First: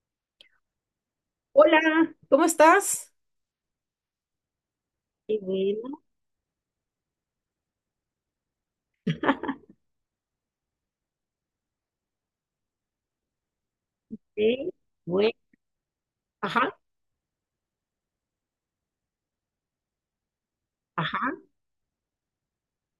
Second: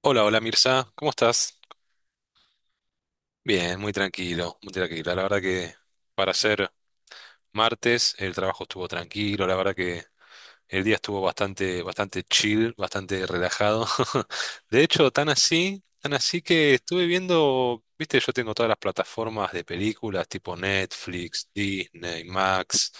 Hola, hola Mirza, ¿cómo estás? Hola, ¿cómo estás? Bien, muy tranquilo, muy tranquilo. La Qué verdad que bueno, para ser martes el trabajo estuvo tranquilo, la verdad que el día estuvo bastante chill, bastante relajado. ¿eh? De hecho, Bueno, tan así que ajá, estuve viendo, viste, yo tengo todas las plataformas de películas tipo ajá, Netflix, Disney, Max.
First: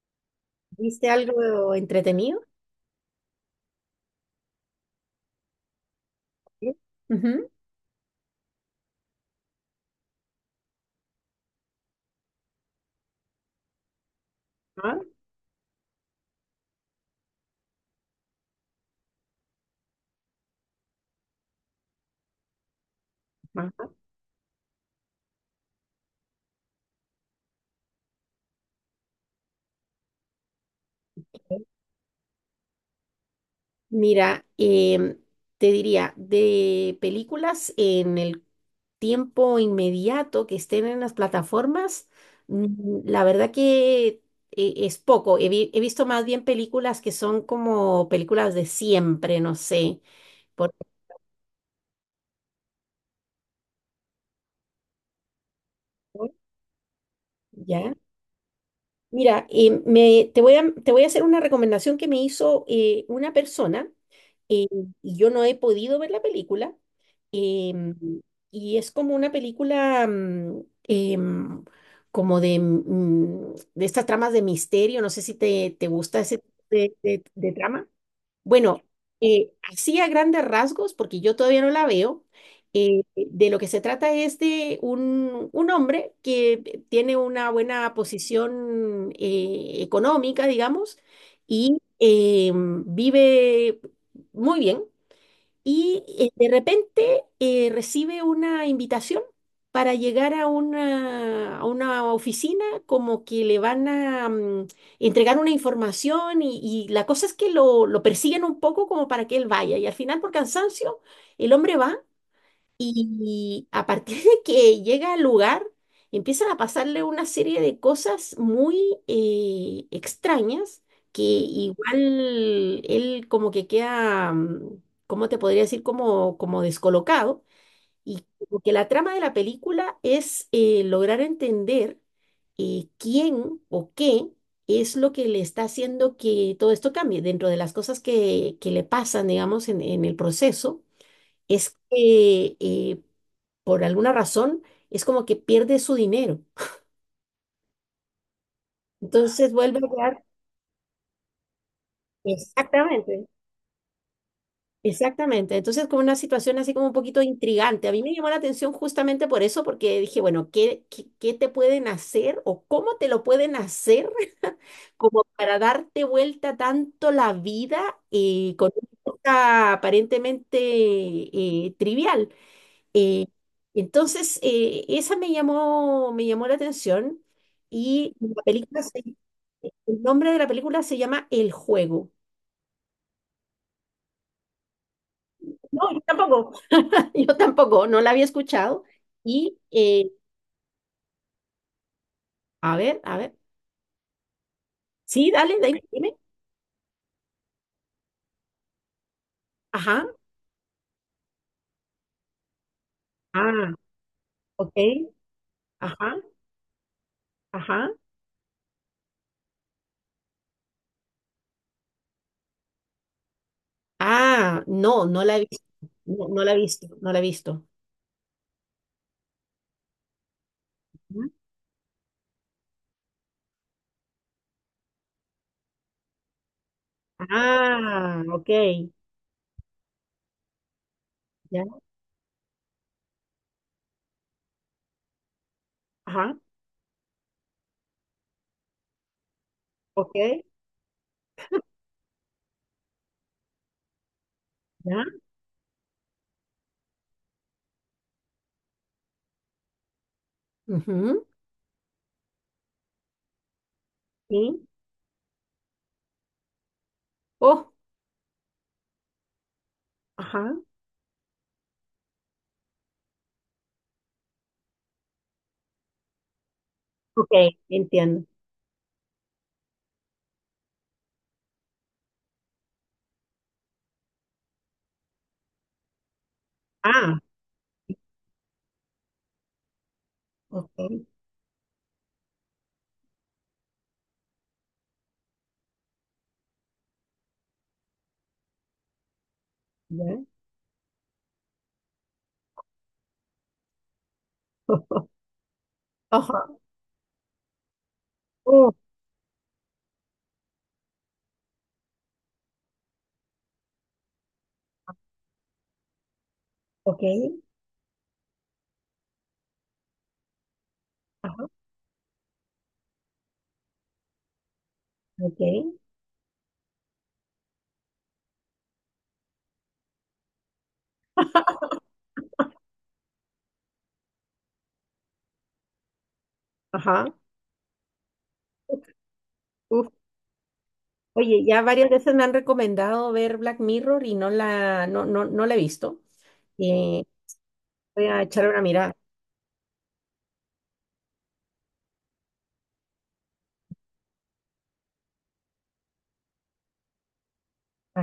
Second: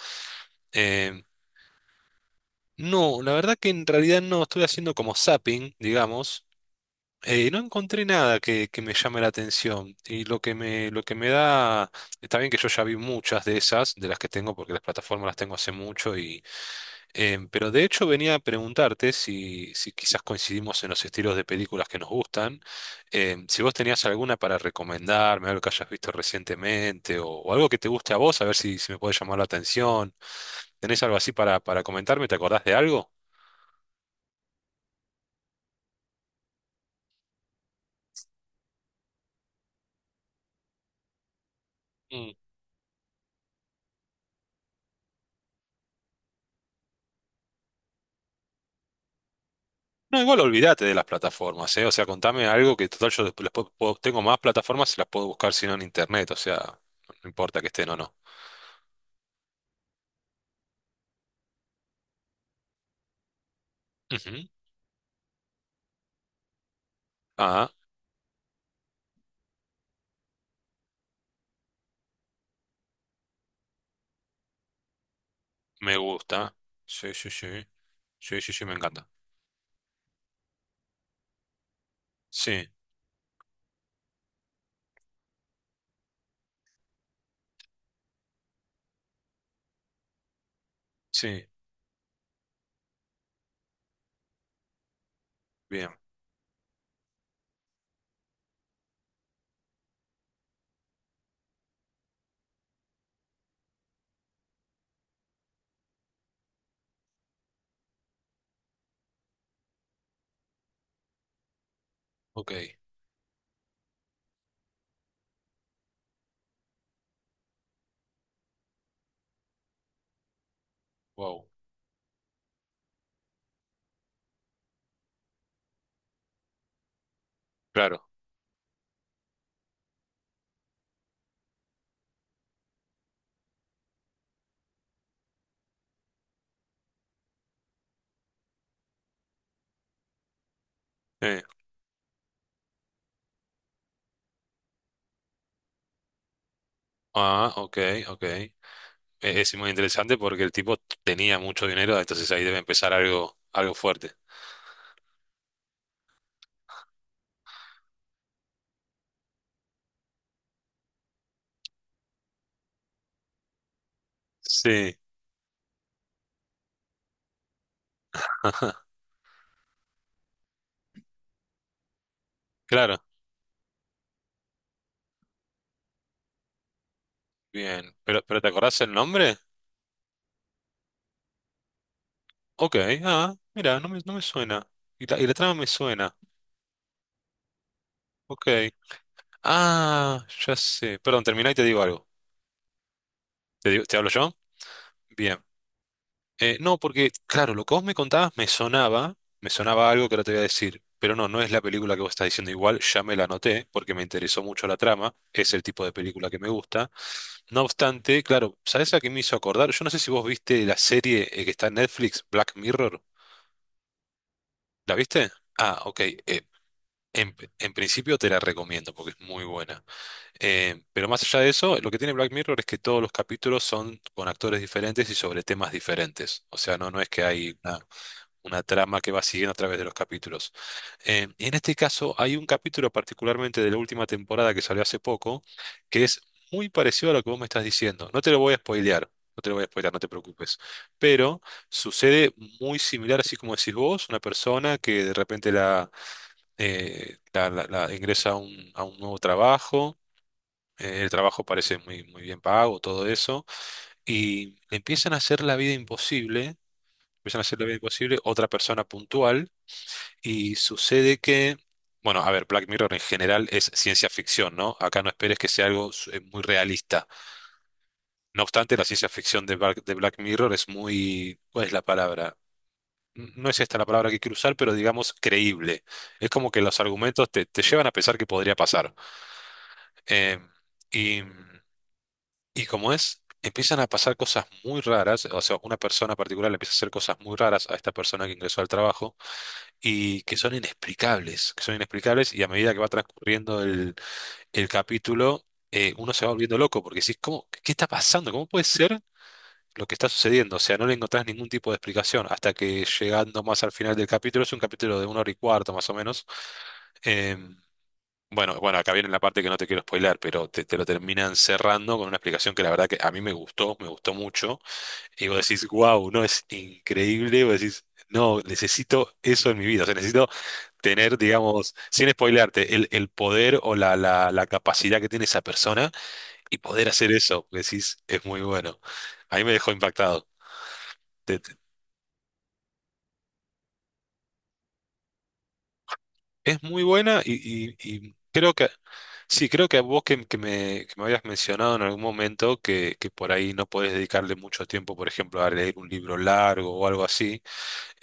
¿viste Em, algo entretenido? no, la verdad que en realidad no estuve haciendo como zapping, digamos. ¿Eh? Ujú. No encontré nada que me llame la atención y lo que lo que me da, está bien que yo ya vi muchas de esas, de las que tengo porque las Ajá, plataformas las tengo hace mucho y, pero de hecho venía a preguntarte si quizás coincidimos en los estilos de películas que nos gustan, si vos ajá, tenías alguna para recomendarme, algo que hayas visto recientemente o algo que te guste a vos, a ver si me puede llamar la atención, ¿tenés algo así ¿eh? para comentarme? ¿Te acordás de algo? Mira, te diría, de películas en el tiempo inmediato que estén en las plataformas, la verdad que es poco. He visto más bien películas que son como películas de siempre, no sé. No, igual Por olvídate de las plataformas, ¿eh? O sea, contame algo que total yo después tengo más plataformas y las puedo buscar si no en internet, ejemplo, o sea, no importa que estén ¿ya? o no. Mira, te voy a hacer una recomendación que me hizo una persona, Ujú. eh, y yo no he podido ver la película. Ah, em, y es como una película como de, de estas tramas de misterio. No sé si te me gusta ese tipo gusta. Sí, sí, sí. de trama. Sí, sí, sí, me Bueno, encanta. Así a grandes rasgos, porque yo todavía no la veo, Sí, de lo que se trata es de un hombre que tiene una buena posición económica, digamos, sí, y vive muy bien, bien. y de repente recibe una invitación para llegar a a una oficina como que le van a entregar una información y la cosa es que lo persiguen un poco como para que él vaya y al final por cansancio el hombre va Ok, y a partir de que llega al lugar, empiezan a pasarle una serie de cosas muy extrañas que wow. igual él como que queda, ¿cómo te podría decir? Como descolocado. Claro. Y como que la trama de la película es lograr entender quién o qué es lo que le está haciendo que todo esto cambie dentro de las cosas que le pasan, digamos, en el proceso Eh, es que por alguna razón es como que pierde su dinero. ah, ok, ok. Entonces es, muy vuelve a interesante quedar. porque el tipo tenía mucho dinero, entonces ahí debe empezar Exactamente. algo, algo fuerte. Exactamente. Entonces, como una situación así como un poquito intrigante. A mí me llamó la atención justamente por eso, porque dije, bueno, ¿qué te pueden hacer o cómo te lo pueden hacer Sí, como para darte vuelta tanto la vida con ajá, una cosa aparentemente trivial? claro. Eh, entonces, esa me llamó la atención Bien. y Pero te acordás el nombre? el nombre de la película se llama El Juego. Ok, ah, mira, no no me suena. Y y la trama me No, yo suena. tampoco, yo tampoco, no la había Ok. escuchado. Y, Ah, ya sé. Perdón, terminá y te digo algo. A ver, Te hablo yo? sí, Bien. dale, dime, dime. No, porque, claro, lo que vos me contabas me sonaba Ajá, algo que ahora te voy a decir. Pero no, no es la película que vos estás diciendo igual, ya me la anoté ah, porque me interesó mucho ok, la trama, es el tipo de ajá, película que me gusta. No ajá. obstante, claro, ¿sabés a qué me hizo acordar? Yo no sé si vos viste la serie que está en Netflix, Black Mirror. Ah, ¿La no, no viste? la he visto, Ah, ok. no, no la he visto, no la he visto. en principio te la recomiendo porque es muy buena. Pero más Ujú. allá de eso, lo que tiene Black Mirror es que todos los capítulos son con actores diferentes y sobre temas diferentes. O sea, no es que hay Ah, ok, una trama que va siguiendo a través de los capítulos. Y en ya, este caso, hay un capítulo particularmente de la última temporada que salió hace poco, que es ajá, muy parecido a lo que vos me estás diciendo. No te lo voy a spoilear. No te lo voy a spoilear, no te ok, preocupes. Pero sucede muy similar, así como decís vos, una persona ya, que de repente ingresa a un nuevo trabajo, el ujú, trabajo parece muy, muy bien pago, todo eso, y sí. le empiezan a hacer la vida imposible, empiezan a hacer la Oh. vida imposible otra persona puntual, Ajá. y sucede que, bueno, a ver, Black Mirror en general es ciencia ficción, ¿no? Acá no esperes que sea algo muy realista. Ok, entiendo. No obstante, la ciencia ficción de de Black Mirror es muy, ¿cuál es la palabra? No es esta la palabra que quiero usar, pero digamos creíble. Es como que los Ah, argumentos te llevan a pensar que podría pasar. Eh, ok, y, y como es, empiezan a pasar cosas muy raras, o sea, una persona particular le empieza a hacer cosas muy raras a esta persona que ingresó al trabajo ya. y que son inexplicables y a medida que va transcurriendo el capítulo, uno se va Ajá. volviendo loco porque decís, ¿cómo, qué está pasando? ¿Cómo puede Uh, ser? Lo que está sucediendo, o sea, no le encontrás ningún tipo de explicación hasta que llegando más al final del capítulo, es un capítulo de una hora y cuarto más o menos, ok, em, bueno, acá viene la parte que no te quiero spoiler, te lo terminan ajá, cerrando con una explicación que la verdad que a mí me gustó mucho. Y vos ok, decís, wow, no, es increíble. Vos decís, no, necesito eso en mi vida. O sea, necesito tener, digamos, sin spoilearte, el poder o la capacidad que tiene esa persona y poder ajá. hacer eso. Vos decís, es muy bueno. A mí me dejó Uf. impactado. Oye, ya varias veces me han recomendado ver Black Mirror y no la he visto. Es muy Eh, buena y, Voy y a echarle creo una que, mirada. sí, creo que a vos que que me habías mencionado en algún momento que por ahí no podés dedicarle mucho tiempo, por ejemplo, a leer un libro largo o algo así,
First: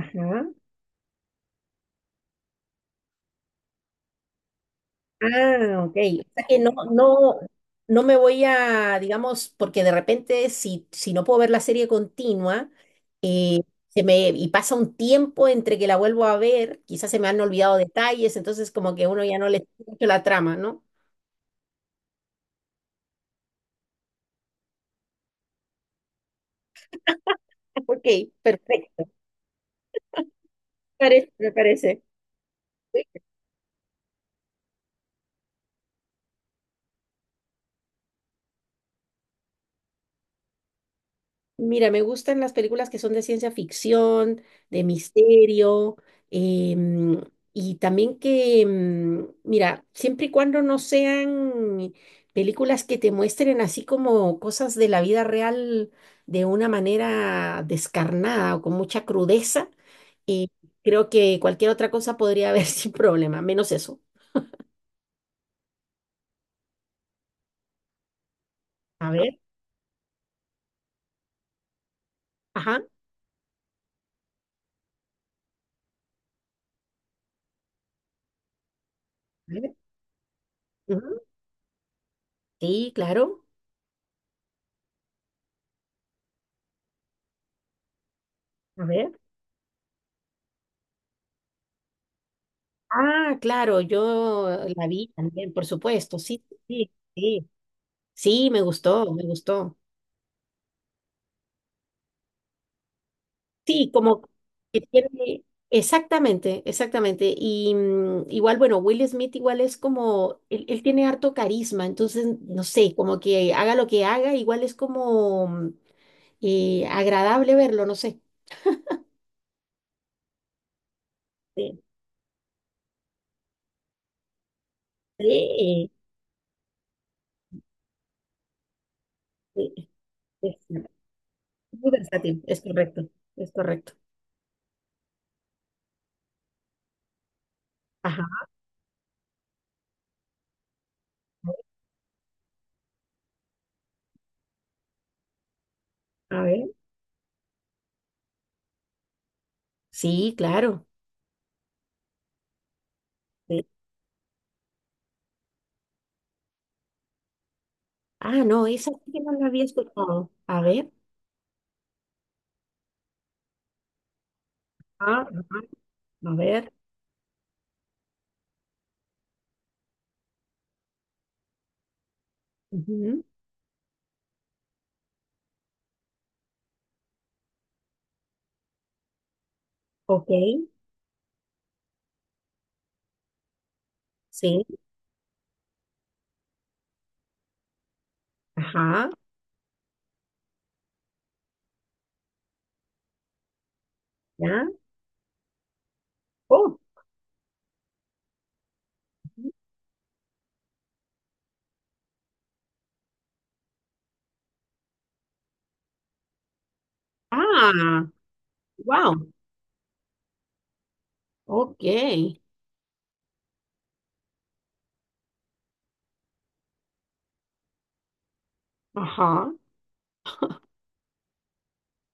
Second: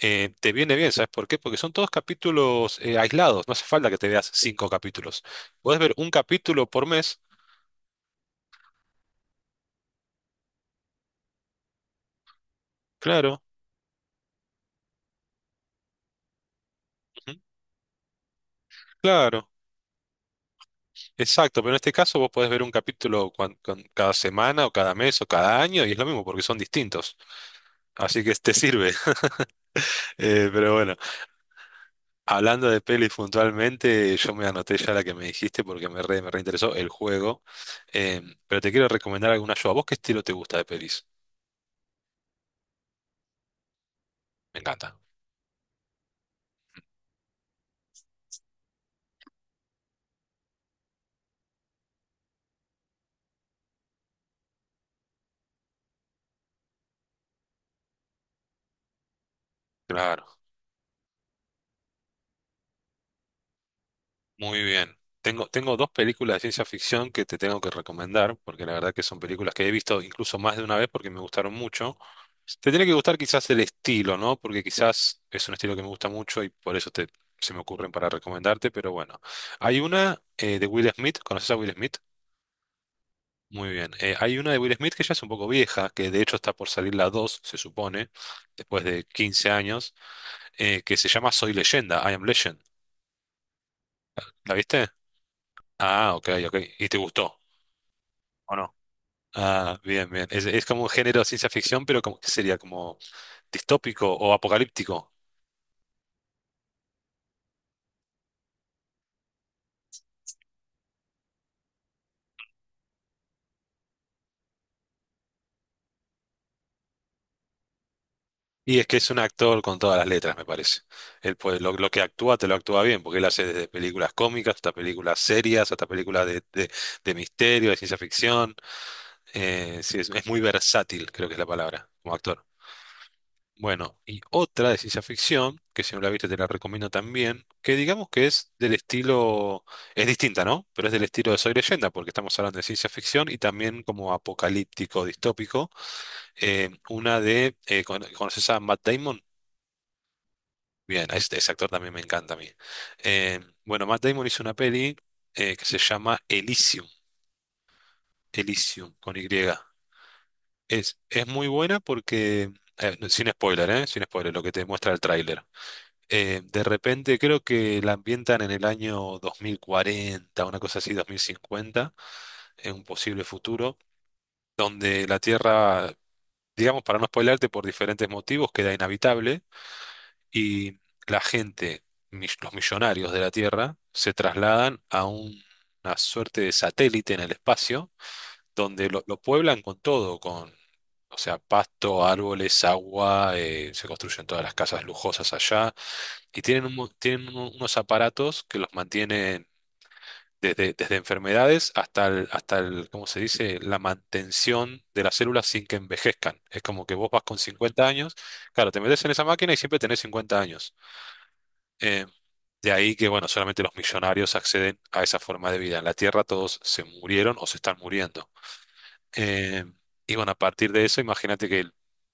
te viene bien, ¿sabes por qué? Porque son todos capítulos aislados, no hace falta que te veas cinco capítulos. Podés Ah, ver ok. un O sea que capítulo no, por mes, No, no me voy a, digamos, porque de repente si no puedo ver la serie continua, claro, eh, se me, y pasa un tiempo entre que la vuelvo a ver, quizás se me ujú, han olvidado detalles, entonces como que uno ya claro, no le escucha mucho la trama, ¿no? exacto, pero en este caso vos podés ver un capítulo cada semana o cada mes o cada año y es lo mismo porque son distintos, así Ok, que te sirve. perfecto. Pero bueno. Me Me parece. Hablando de pelis puntualmente, yo me anoté ya la que me dijiste porque me reinteresó el juego. Eh, pero te quiero recomendar alguna yo. ¿A vos qué estilo te gusta de pelis? Mira, me gustan las películas que son de ciencia ficción, Me de encanta. misterio, em, y también mira, siempre y cuando no sean películas que te muestren así como cosas de la vida real de una manera descarnada o con mucha crudeza, Claro, eh, creo que cualquier otra cosa podría haber sin problema, menos eso. muy bien. Tengo dos películas de ciencia ficción que te tengo que recomendar, porque la verdad que A son ver, películas que he visto incluso más de una vez porque me gustaron mucho. Te ajá. tiene A que gustar quizás el estilo, ¿no? Porque quizás es un estilo que me gusta mucho y por eso se me ocurren para recomendarte, pero bueno. ver, Hay una de Will Smith, ujú, ¿conoces a Will Smith? sí, claro. Muy bien. Hay una de Will Smith que ya es un poco vieja, que de hecho está por salir la 2, se supone, después A de ver. 15 años, que se llama Soy Leyenda, I Am Legend. Ah, claro, yo ¿La viste? la vi también, por Ah, supuesto, ok, sí, ok. ¿Y sí, te gustó? sí, sí, ¿O me no? gustó, me gustó. Ah, bien, bien. Es como un género de ciencia ficción, pero como, ¿qué sería? ¿Como Sí, distópico como o que apocalíptico? tiene, exactamente, exactamente. Y igual, bueno, Will Smith igual es como, él tiene harto carisma, entonces, no sé, como que haga lo que haga, igual es como agradable verlo, no sé. Y es que es un actor con todas las letras, me parece. Él puede, Sí, lo que actúa, te lo actúa bien, porque él hace desde películas cómicas hasta películas serias, hasta sí, películas de misterio, de ciencia ficción. Sí, Sí, es muy es versátil, creo que es la palabra, muy como versátil, actor. es correcto, es correcto. Bueno, y otra de ciencia ficción, que si no la viste te la recomiendo también, que digamos Ajá, que es del estilo, es distinta, ¿no? Pero es del estilo de Soy Leyenda, porque estamos hablando de ciencia ficción y también como apocalíptico, distópico. a ver. Una de, ¿conoces a Matt Damon? Sí, claro. Bien, ese actor también me encanta a mí. Eh, Sí. bueno, Matt Damon hizo una peli que se llama Elysium, Ah, no, esa Elysium sí con que Y. no la había escuchado. A ver, Es muy buena porque, no, sin spoiler, ¿eh? Sin spoiler, lo que te muestra el ah, tráiler. ajá, a De ver. repente creo que la ambientan en el año 2040, una cosa así, 2050, en un posible Ujú, futuro, donde la Tierra, digamos, para no spoilarte por diferentes motivos, queda inhabitable ok, y la gente, los millonarios de la Tierra, se sí, trasladan a una suerte de satélite en el espacio, donde ajá, lo pueblan con todo, o sea, pasto, árboles, agua, se construyen todas las ya. casas lujosas allá y tienen, Oh, tienen unos aparatos que los mantienen desde enfermedades ¿cómo se dice? La mantención de las células sin que envejezcan. Es como que vos vas con 50 ah, años, claro, te metes en wow, esa máquina y siempre tenés 50 años. ok, Eh, de ahí que, bueno, solamente los millonarios acceden a esa forma de vida. En la Tierra todos se murieron o se están muriendo. ajá. Eh, y bueno, a partir de eso, imagínate que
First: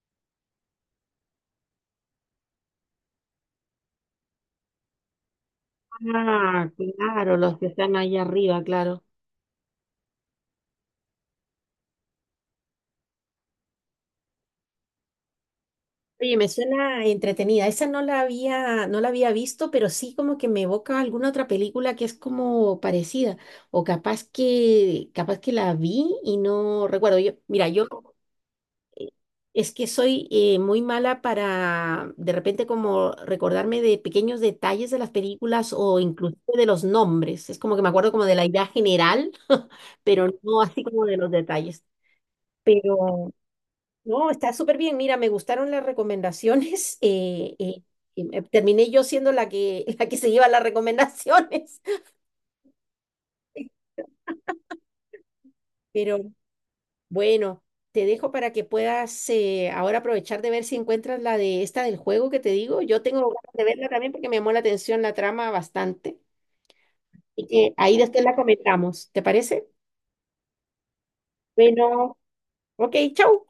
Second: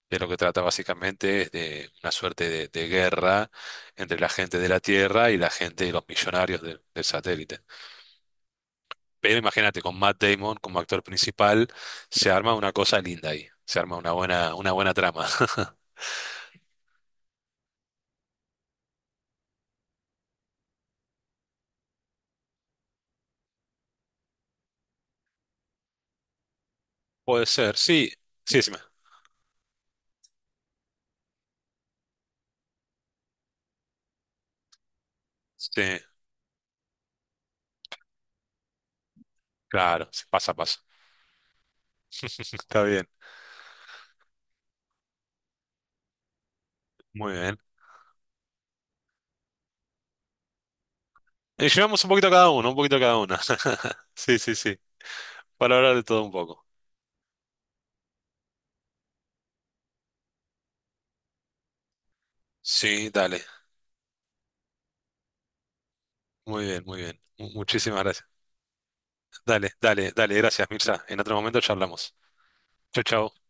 de lo que trata básicamente es de una suerte de guerra entre la gente de la Tierra y la gente de los millonarios Ah, del claro, los satélite. que están ahí arriba, claro. Pero imagínate, con Matt Damon como actor principal, se arma una cosa linda ahí, se arma una buena trama. Oye, me suena entretenida. Esa no la había visto, pero sí como que me evoca alguna otra película que es como parecida. O capaz que la vi y no recuerdo. Yo, Puede mira, ser, yo sí, sí, sí, es que soy muy mala para de repente como recordarme de pequeños detalles de las películas sí, o inclusive de los nombres. Es como que me acuerdo como de la idea general, claro, sí, pero pasa, no pasa. así como de los detalles. Está bien, Pero no, está súper bien. Mira, me gustaron las recomendaciones. muy bien. Y terminé yo siendo la que, la que se lleva las Y recomendaciones. llevamos un poquito cada uno, un poquito cada una. Sí, sí, sí, para hablar de Pero todo un poco. bueno, te dejo para que puedas ahora aprovechar de ver si encuentras la de esta del juego que te digo. Yo Sí, tengo dale. ganas de verla también porque me llamó la atención la trama bastante. Muy bien, muy bien. Y que ahí Muchísimas después gracias. la comentamos. ¿Te parece? Dale, dale, dale, gracias, Mirza. En otro momento charlamos. Bueno, ok, Chau, chau. chau.